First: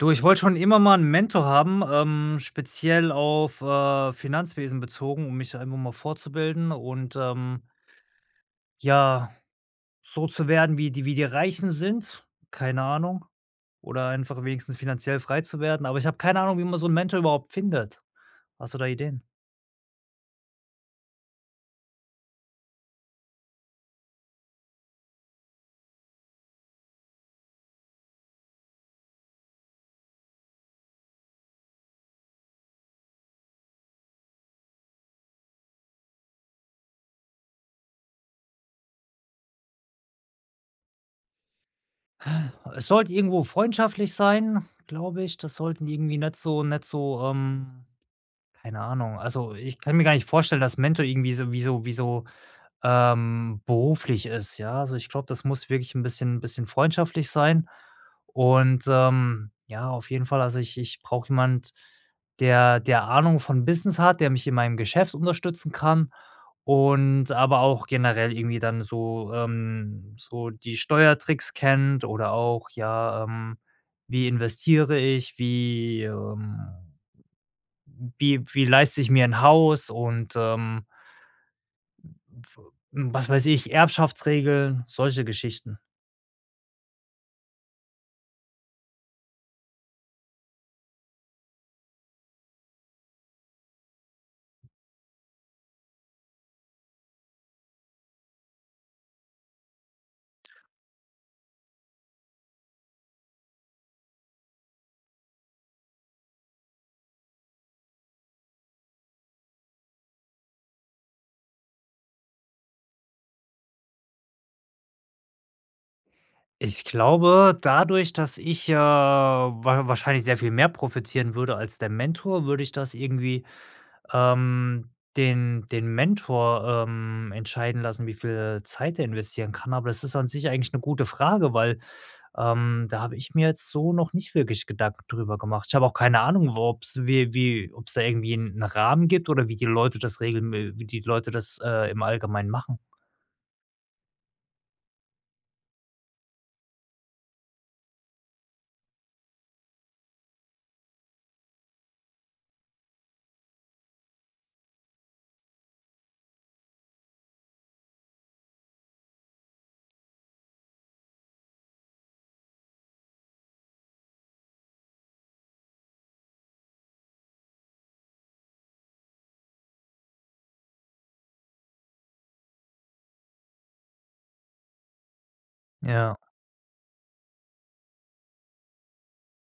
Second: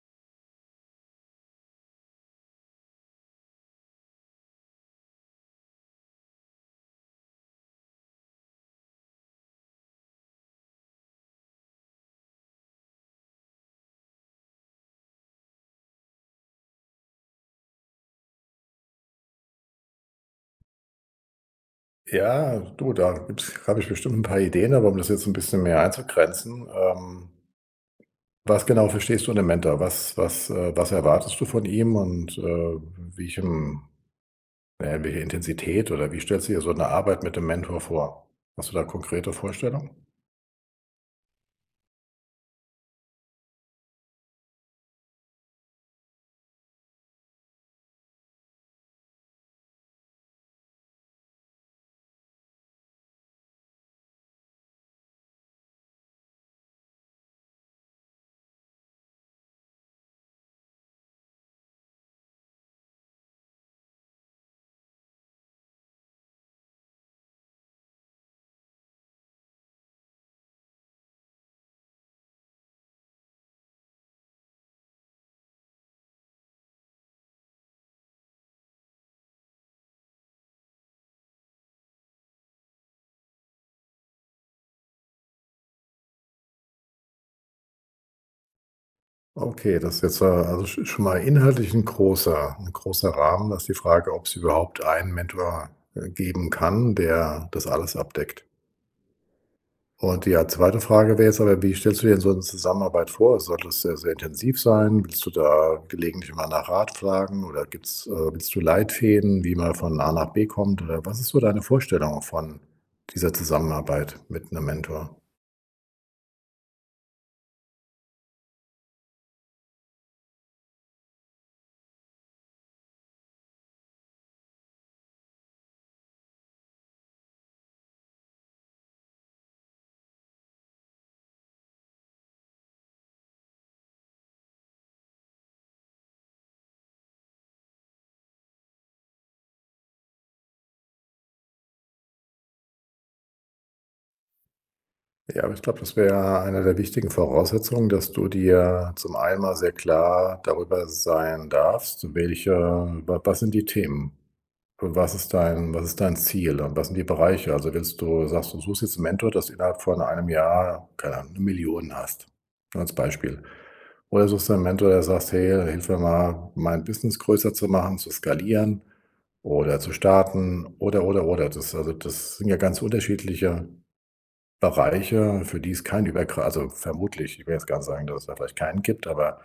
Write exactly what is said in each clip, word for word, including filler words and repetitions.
Du, ich wollte schon immer mal 'n Mentor haben, ähm, speziell auf, äh, Finanzwesen bezogen, um mich einfach mal fortzubilden und, ähm ja, so zu werden, wie die wie die Reichen sind, keine Ahnung. Oder einfach wenigstens finanziell frei zu werden. Aber ich habe keine Ahnung, wie man so 'n Mentor überhaupt findet. Hast du da Ideen? Ja, du, da gibt's habe ich bestimmt 'n paar Ideen. Aber um das jetzt 'n bisschen mehr einzugrenzen, ähm was genau verstehst du unter Mentor? Was was, äh was erwartest du von ihm? Und, äh, welchen na ja welche Intensität, oder wie stellst du dir so 'ne Arbeit mit dem Mentor vor? Hast du da konkrete Vorstellungen? Es sollte irgendwo freundschaftlich sein, glaube ich. Das sollten irgendwie nicht so nicht so, ähm keine Ahnung. Also, ich kann mir gar nicht vorstellen, dass Mentor irgendwie so wie so wie so, ähm beruflich ist, ja. Also, ich glaube, das muss wirklich 'n bisschen 'n bisschen freundschaftlich sein. Und, ähm, ja, auf jeden Fall, also ich ich brauche jemand, der der Ahnung von Business hat, der mich in meinem Geschäft unterstützen kann und aber auch generell irgendwie dann so, ähm so die Steuertricks kennt oder auch ja, ähm, wie investiere ich, wie, ähm wie wie leiste ich mir 'n Haus und, ähm, w w hm, was weiß ich, Erbschaftsregeln, solche Geschichten. Okay, das ist jetzt, äh, also sch schon mal inhaltlich 'n großer 'n großer Rahmen. Da ist die Frage, ob's überhaupt einen Mentor, äh, geben kann, der das alles abdeckt? Und die, äh, zweite Frage wäre jetzt aber: „Wie stellst du dir denn so 'n Zusammenarbeit vor? Soll das sehr, sehr intensiv sein? Willst du da gelegentlich immer nach Rat fragen? Oder gibt's äh, willst du Leitfäden, wie man von A nach B kommt oder was ist so deine Vorstellung von dieser Zusammenarbeit mit 'nem Mentor?“ Ich glaube, dadurch, dass ich ja wa wahrscheinlich sehr viel mehr profitieren würde als der Mentor, würde ich das irgendwie, ähm, den den Mentor, ähm, entscheiden lassen, wie viel Zeit der investieren kann. Aber das ist an sich eigentlich 'ne gute Frage, weil, ähm, da habe ich mir jetzt so noch nicht wirklich Gedanken drüber gemacht. Ich habe auch keine Ahnung, wo ob's wie wie ob's da irgendwie 'n Rahmen gibt oder wie die Leute das regeln we wie die Leute das, äh, im Allgemein machen. Ja, aber ich glaube, das wäre eine der wichtigen Voraussetzungen, dass du dir zum einen mal sehr klar darüber sein darfst, welche wa was sind die Themen? Und was ist dein was ist dein Ziel? Und was sind die Bereiche? Also willst du sagst du, du suchst jetzt 'n Mentor, dass du innerhalb von einem Jahr- keine Ahnung- 'ne Million hast? Nur als Beispiel. Oder suchst du 'n Mentor, der sagst: „Hey, hilf mir mal, mein Business größer zu machen, zu skalieren oder zu starten, oder, oder, oder.“ Das also das sind ja ganz unterschiedliche Bereiche, für die es kein Ja. übergrei also vermutlich. Ich will jetzt gar nicht sagen, dass es da vielleicht keinen gibt, aber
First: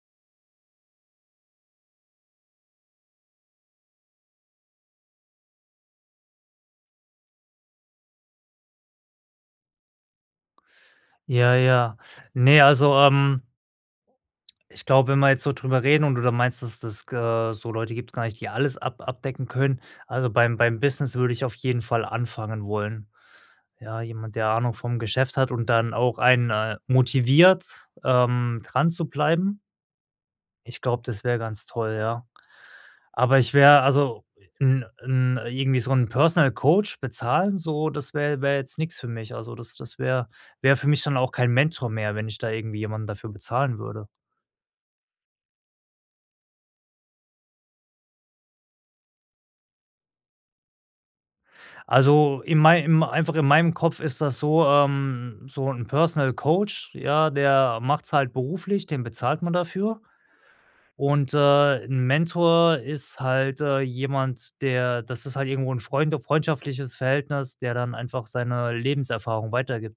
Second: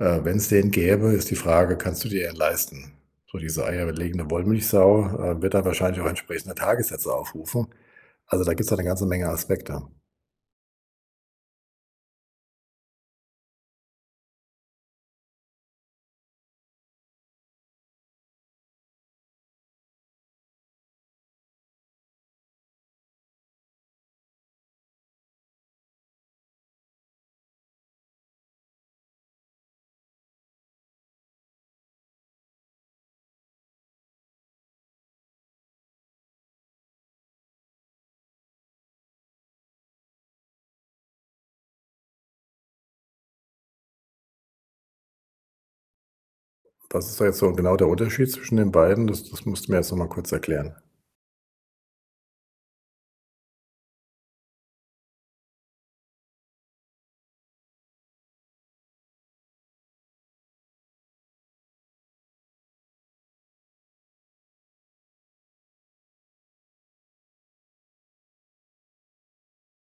äh, wenn's den gäbe, ist die Frage, kannst du dir den leisten so diese eierlegende Wollmilchsau, äh, wird da wahrscheinlich auch entsprechende Tagessätze aufrufen. Also, da gibt's halt 'ne ganze Menge Aspekte. Ja, ja. Ne, also, ähm ich glaube, wenn wir jetzt so drüber reden und du da meinst, dass des ge so Leute gibt‘s gar nicht die alles ab abdecken können, also beim beim Business würde ich auf jeden Fall anfangen wollen. Ja, jemand, der Ahnung vom Geschäft hat und dann auch einen, äh, motiviert, ähm, dran zu bleiben ich glaube, das wäre ganz toll, ja. Aber, ich wäre also ’n ‘n irgendwie so ‘n Personal Coach bezahlen, so das wär wäre jetzt nix für mich. Also, das das wär wäre für mich dann auch kein Mentor mehr, wenn ich da irgendwie jemanden dafür bezahlen würde. Was ist da jetzt so genau der Unterschied zwischen den beiden? Das das musst du mir noch mal kurz erklären. Also, in mei im einfach in meinem Kopf ist das so, ähm, so ‘n Personal Coach, ja, der macht‘s halt beruflich, den bezahlt man dafür und, äh, ‘n Mentor ist halt, äh, jemand, der das ist halt irgendwo ‘n freunde freundschaftliches Verhältnis, der dann einfach seine Lebenserfahrung weitergibt.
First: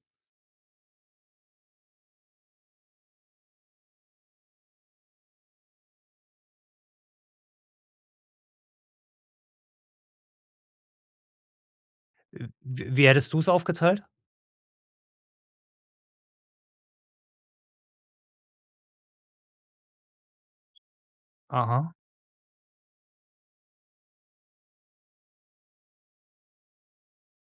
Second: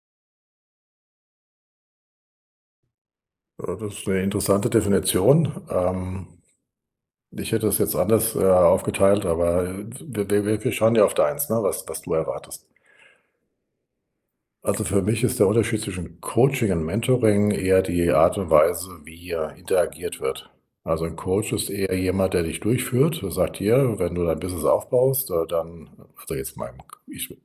Ja, das ist 'ne interessante Definition. Ähm. Ich hätte das jetzt anders, äh, aufgeteilt. Aber, äh, d wir wir wir wir schauen ja auf deins, ne, was was du Äh, erwartest. wi wie hättest du es aufgeteilt? Also für mich ist der Unterschied zwischen Coaching und Mentoring eher die Art und Weise, wie, äh, interagiert wird. Also 'n Coach ist Aha. eher jemand, der dich durchführt und sagt hier: „Wenn du dein Business aufbaust, äh dann“ [unintelligible] ich rede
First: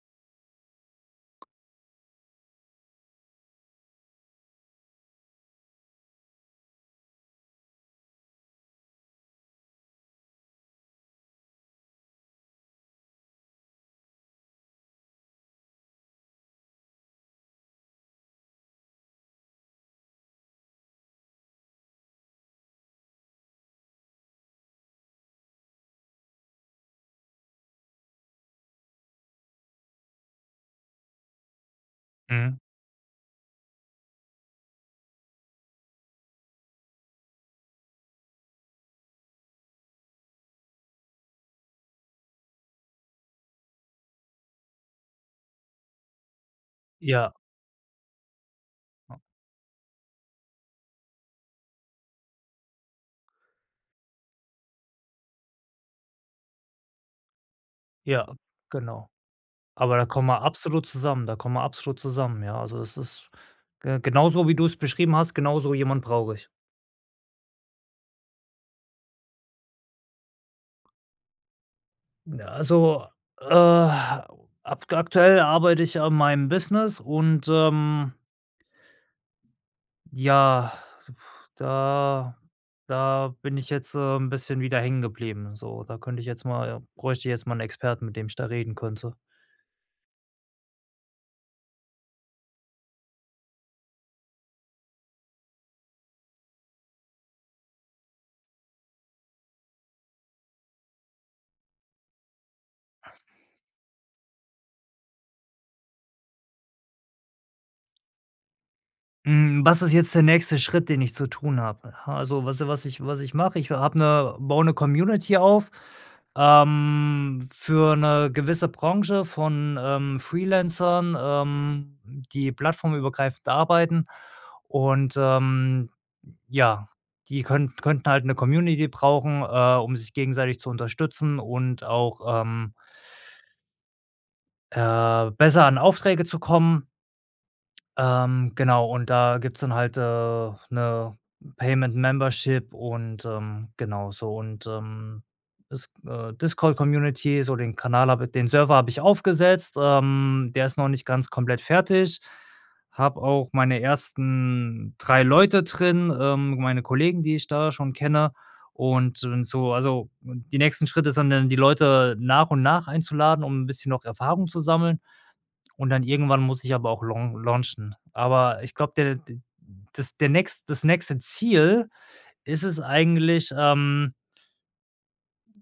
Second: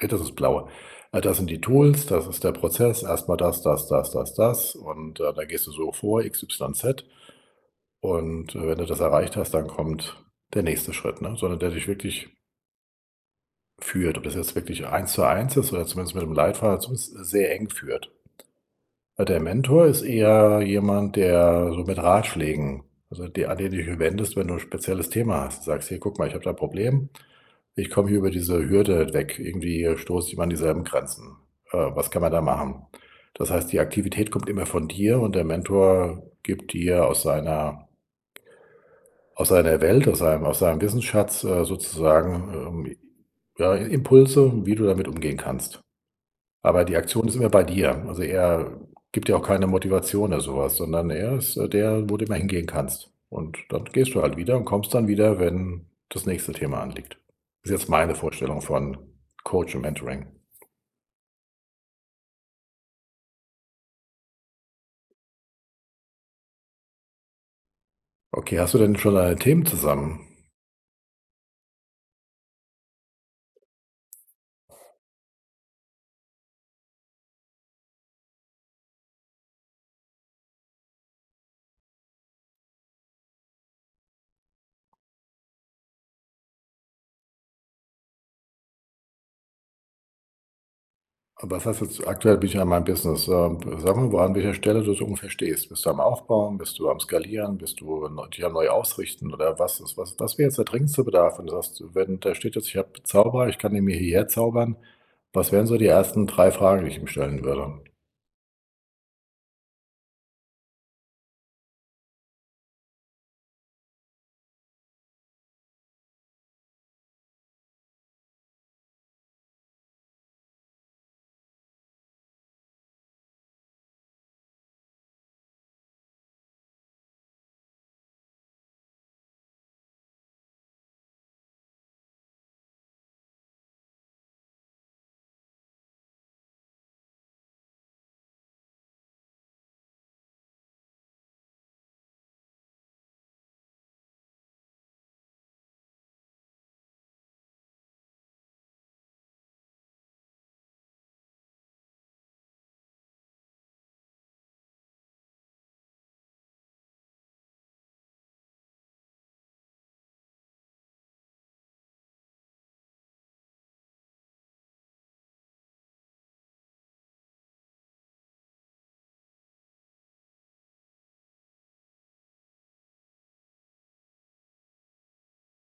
jetzt ins Blaue Ah, das sind die Tools. Das ist der Prozess. Erst mal das das das das das. Und, äh, da gehst du so vor, X-Y-Z. Und, äh, wenn du das erreicht hast, dann kommt der nächste Schritt, ne? So einer der dich wirklich führt, ob das jetzt wirklich eins zu eins ist oder zumindest mit 'nem Leitfaden dazu, sehr eng führt. Äh, der Mentor ist eher jemand, der so mit Ratschlägen so de an den du dich wendest, wenn du 'n spezielles Thema hast sagst: „Hey, guck mal, ich habe da 'n Problem. Ich komme hier über diese Hürde nicht weg. Irgendwie stoße ich immer an dieselben Grenzen. Äh, was kann man da Mhm. machen?“ Das heißt, die Aktivität kommt immer von dir. Und der Mentor gibt dir aus seiner aus seiner Welt aus seinem aus seinem Wissensschatz, äh, sozusagen, ähm, ja, I Impulse, wie du damit umgehen kannst. Aber die Aktion Ja. ist immer bei dir. Also, er [unintelligible] gibt dir auch keine Motivation oder sowas, sondern er ist, äh, der, wo du immer hingehen kannst. Und dann gehst du halt wieder und kommst dann wieder, wenn das nächste Thema anliegt. Das ist jetzt meine Ja, Vorstellung von genau. Coach und Aber da kommen Mentoring wir absolut zusammen da kommen wir absolut zusammen, ja? Also das ist ge genauso wie du es beschrieben hast, genauso jemand brauche ich. Okay. Hast du denn schon deine Themen zusammen? Ja, also, äh, ak aktuell arbeite ich an meinem Business und, ähm ja, da da bin ich jetzt, äh, 'n bisschen wieder hängen geblieben. So da könnte ich jetzt mal bräuchte ich jetzt mal 'n Experten, mit dem ich da reden könnte. Aber was hast du aktuell bin ich in meinem Business. Ähm, sage mir mal, an welcher Stelle du so ungefähr stehst. Bist du am Aufbauen? Bist du am Skalieren? Bist du, ähm, dich am neu ausrichten, oder was ist? Was wäre jetzt der dringendste Bedarf, wenn du sagst wenn da steht jetzt ich habe 'n Zauberer. Ich kann ihn mir hierher zaubern. Was wären so die ersten drei Fragen, die ich ihm stellen würde? Hm, was ist jetzt der nächste Schritt, den ich zu tun habe? H also, was ich was ich was ich mache. Ich habe 'ne baue 'ne Community auf, ähm, für 'ne gewisse Branche von, ähm, Freelancern, ähm, die plattformübergreifend arbeiten und, ähm, ja, die können könnten halt 'ne Community brauchen, äh, um sich gegenseitig zu unterstützen und auch, ähm Äh, besser an Aufträge zu kommen ähm, genau und da gibt's dann halt, äh, 'ne Payment-Membership und, ähm, genau so und, ähm, is äh, Discord-Community, so den Kanal habe i den Server habe ich aufgesetzt, ähm, der ist noch nicht ganz komplett fertig. Habe auch meine ersten drei Leute drin, ähm, meine Kollegen, die ich da schon kenne und d so also, die nächsten Schritte sind dann die Leute nach und nach einzuladen, um 'n bisschen noch Erfahrung zu sammeln. Und dann irgendwann muss ich aber auch laun launchen. Aber ich glaube, der d das der nächst das nächste Ziel ist es eigentlich, ähm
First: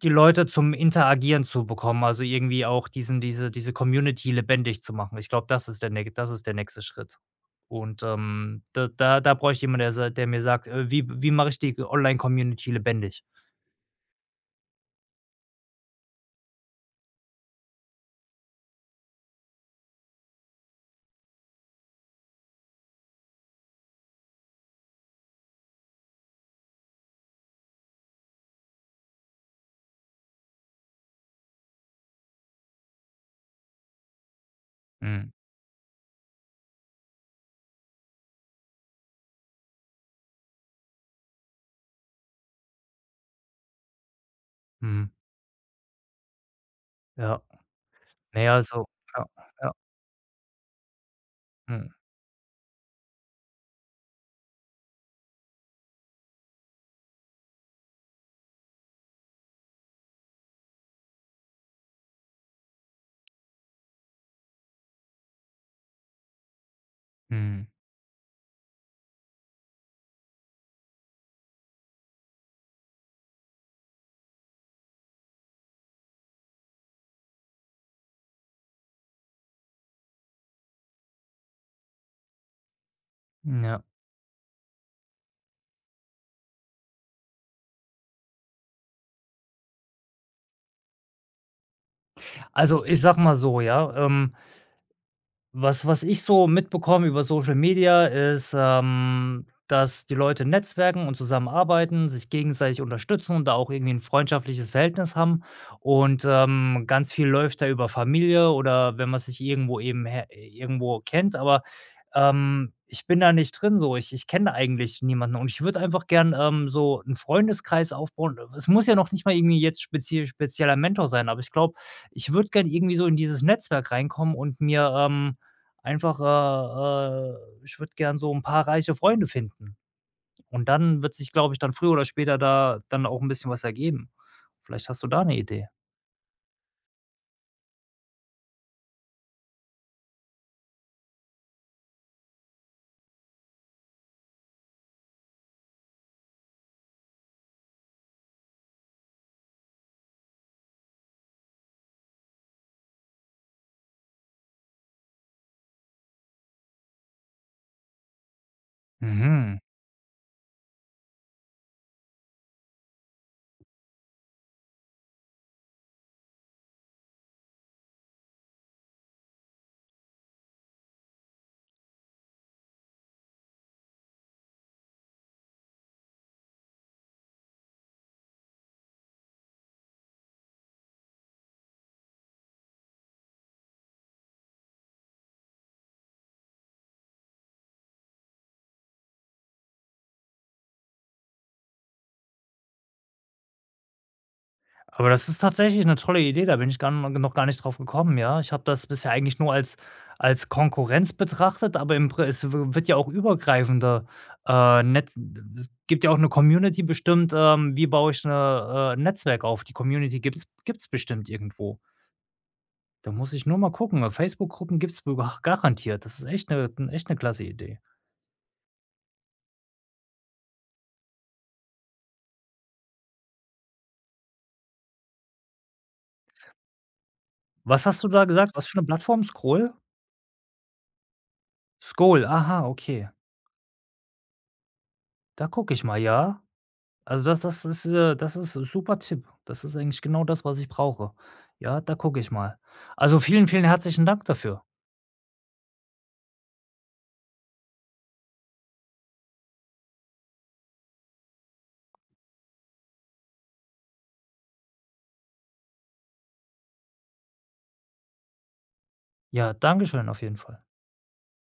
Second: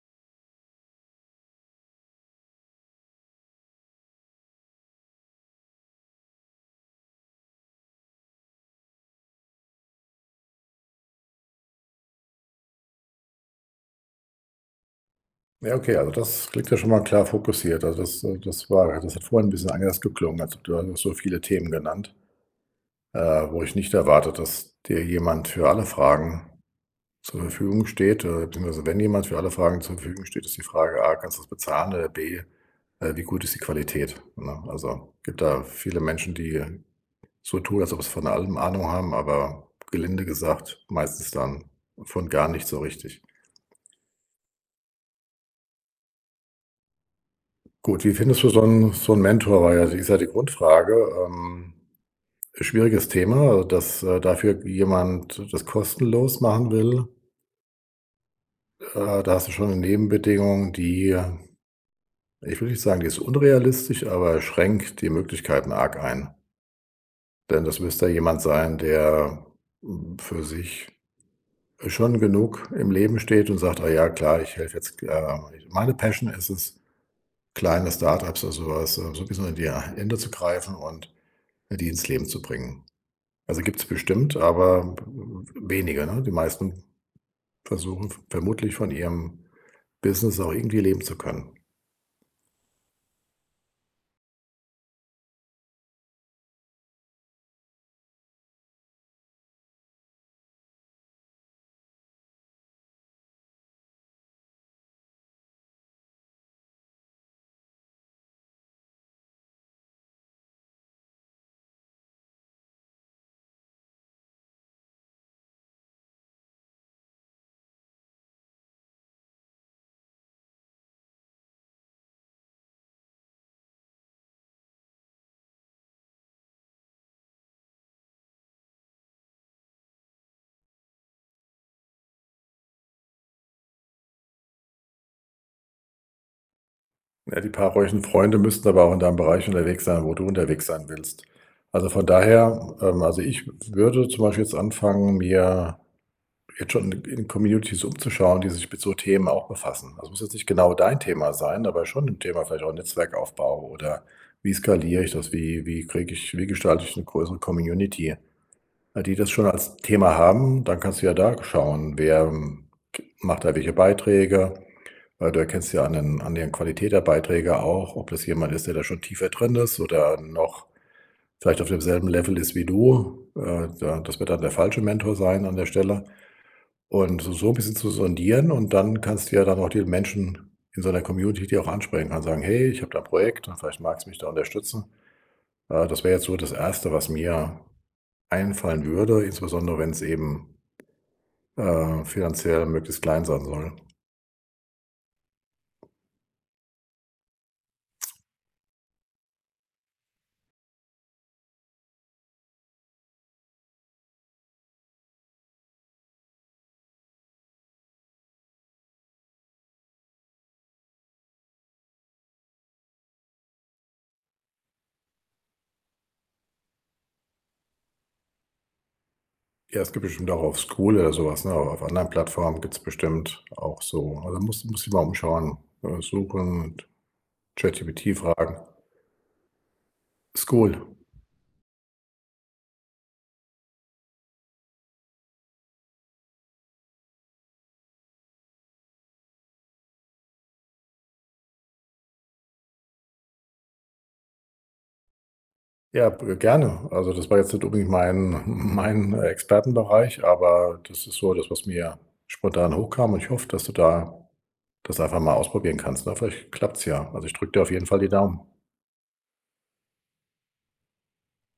die Leute zum Interagieren zu bekommen. Also, irgendwie auch diesen diese diese Community lebendig zu machen. Ich glaube, das ist der näch das ist der nächste Schritt. Und, ähm, da da da bräuchte ich jemanden, der sa der mir sagt: „Äh, wie wie mache ich die g Online-Community lebendig?” Ja. Okay. Also, das klingt ja schon mal klar fokussiert. Also, das, äh das war ja das hat vorhin 'n bisschen anders geklungen. Also, da hast du so viele Themen genannt äh, wo ich nicht erwarte, dass dir jemand für alle Fragen zur Verfügung steht. Äh, beziehungsweise wenn jemand für alle Fragen zur Verfügung steht, ist die Frage A: „Kannst du das bezahlen” oder, äh, B: „Äh, wie gut ist die Qualität,” ne? Also, es Mhm. gibt da viele Menschen, die so tun, als ob es von allem Ahnung haben. Aber gelinde gesagt, meistens dann von gar nichts so richtig. Mhm. Ja. Gut, wie Na findest du ja, so also ‘n so ‘n ja, Mentor, ja. weil das ist ja die Grundfrage ähm, Mhm. schwieriges Thema, dass, äh, dafür jemand das kostenlos machen will äh, da hast du schon ‘ne Nebenbedingung, die ähm, ich will nicht sagen, die ist unrealistisch, aber schränkt die Möglichkeiten arg ein denn Mhm. das müsste jemand sein, der, hm, für sich, schon genug im Leben steht und sagt: „Ah, ja, klar, ich helfe jetzt, äh, ich meine Passion ist es, kleine Start-ups oder sowas, so ‘n bisschen in die H Hände zu greifen und die ins Leben zu bringen.“ Also, Mhm, ja. gibt‘s bestimmt, aber b w w wenige, ne? Die meisten versuchen vermutlich von ihrem Business auch irgendwie leben zu können. Also, ich sage mal so, ja, ähm was was ich so mitbekomme über Social Media ist, ähm, dass die Leute netzwerken und zusammenarbeiten, sich gegenseitig unterstützen und da auch irgendwie ‘n freundschaftliches Verhältnis haben. Und, ähm, ganz viel läuft da über Familie oder wenn man sich irgendwo eben he irgendwo kennt, aber, ähm, ich bin da nicht drin so, ich ich kenne eigentlich niemanden und ich würde einfach gern, ähm, so ’n Freundeskreis aufbauen äh, es muss ja noch nicht mal irgendwie jetzt spezief spezieller Mentor sein, aber ich glaube, ich würde gerne irgendwie so in dieses Netzwerk reinkommen und mir, ähm, einfach, äh äh ich würde gerne so ‘n paar reiche Freunde finden. Und, dann wird sich, glaube ich, dann früher oder später da dann auch ‘n bisschen was ergeben. Vielleicht hast du da ’ne Idee? Ja, die paar ruhigen Freunde müssten aber auch in deinem Bereich unterwegs sein, wo du unterwegs sein willst. Also, von daher, ähm also, ich würde zum Beispiel jetzt anfangen, mir jetzt schon in in Communities umzuschauen, die sich mit so Themen auch befassen. Das muss jetzt nicht genau dein Thema sein, aber schon 'n Thema vielleicht auch Netzwerkaufbau, oder wie skaliere ich das? Wie wie kriege ich wie gestalte ich 'ne größere Community? Die das schon Mhm. als Thema haben. Dann kannst du ja da schauen wer k macht da welche Beiträge? Weil du erkennst ja an den an den Qualität der Beiträge auch, ob das jemand ist, der da schon tiefer drin ist oder noch vielleicht auf demselben Level ist wie du. Äh, da das wird dann der falsche Mentor sein an der Stelle und so 'n bisschen zu sondieren. Und dann kannst du dir dann auch die Menschen in so 'ner Community, die auch ansprechen. Kannst sagen: „Hey, ich habe da 'n Projekt. Und vielleicht magst du mich da unterstützen.“ Äh, das wäre jetzt so das erste, was mir einfallen würde. Insbesondere wenn es eben äh, finanziell möglichst klein sein soll. Aber das ist tatsächlich 'ne tolle Idee, da bin ich dann no noch gar nicht drauf gekommen, ja? Ich habe das bisher eigentlich nur als als Konkurrenz betrachtet, aber im pres äh, es wird ja auch übergreifender, äh, Netz n d s gibt ja auch 'ne Community bestimmt, ähm, wie baue ich 'ne, äh, Netzwerk auf, die Community gibt's gibt's bestimmt irgendwo. Da muss ich nur mal gucken, weil Facebook-Gruppen gibt es w b garantiert. Das ist echt 'ne echt 'ne klasse Idee. Ja, es gibt bestimmt auch auf Skool oder sowas, ne? Oder auf anderen Plattformen gibt's bestimmt auch so Also, da muss musst dich mal umschauen, äh, suchen und Was hast du ChatGPT da gesagt? fragen. Was für 'ne Plattform, Skool? Skool. Skool, aha, okay. Da gucke ich mal, ja. Also, das das ist äh, das ist super Tipp. Das ist eigentlich genau das, was ich brauche. Ja, da gucke ich mal. Also, vielen, vielen herzlichen Dank dafür. Ja, b gerne. Also, das war jetzt nicht unbedingt mein mein Expertenbereich. Aber das ist so das, was mir spontan hochkam. Und ich hoffe, dass du da das einfach mal ausprobieren kannst. Aber vielleicht klappt es ja. Also, ich drücke dir auf jeden Fall die Daumen. Ja, dankeschön. Auf jeden Fall.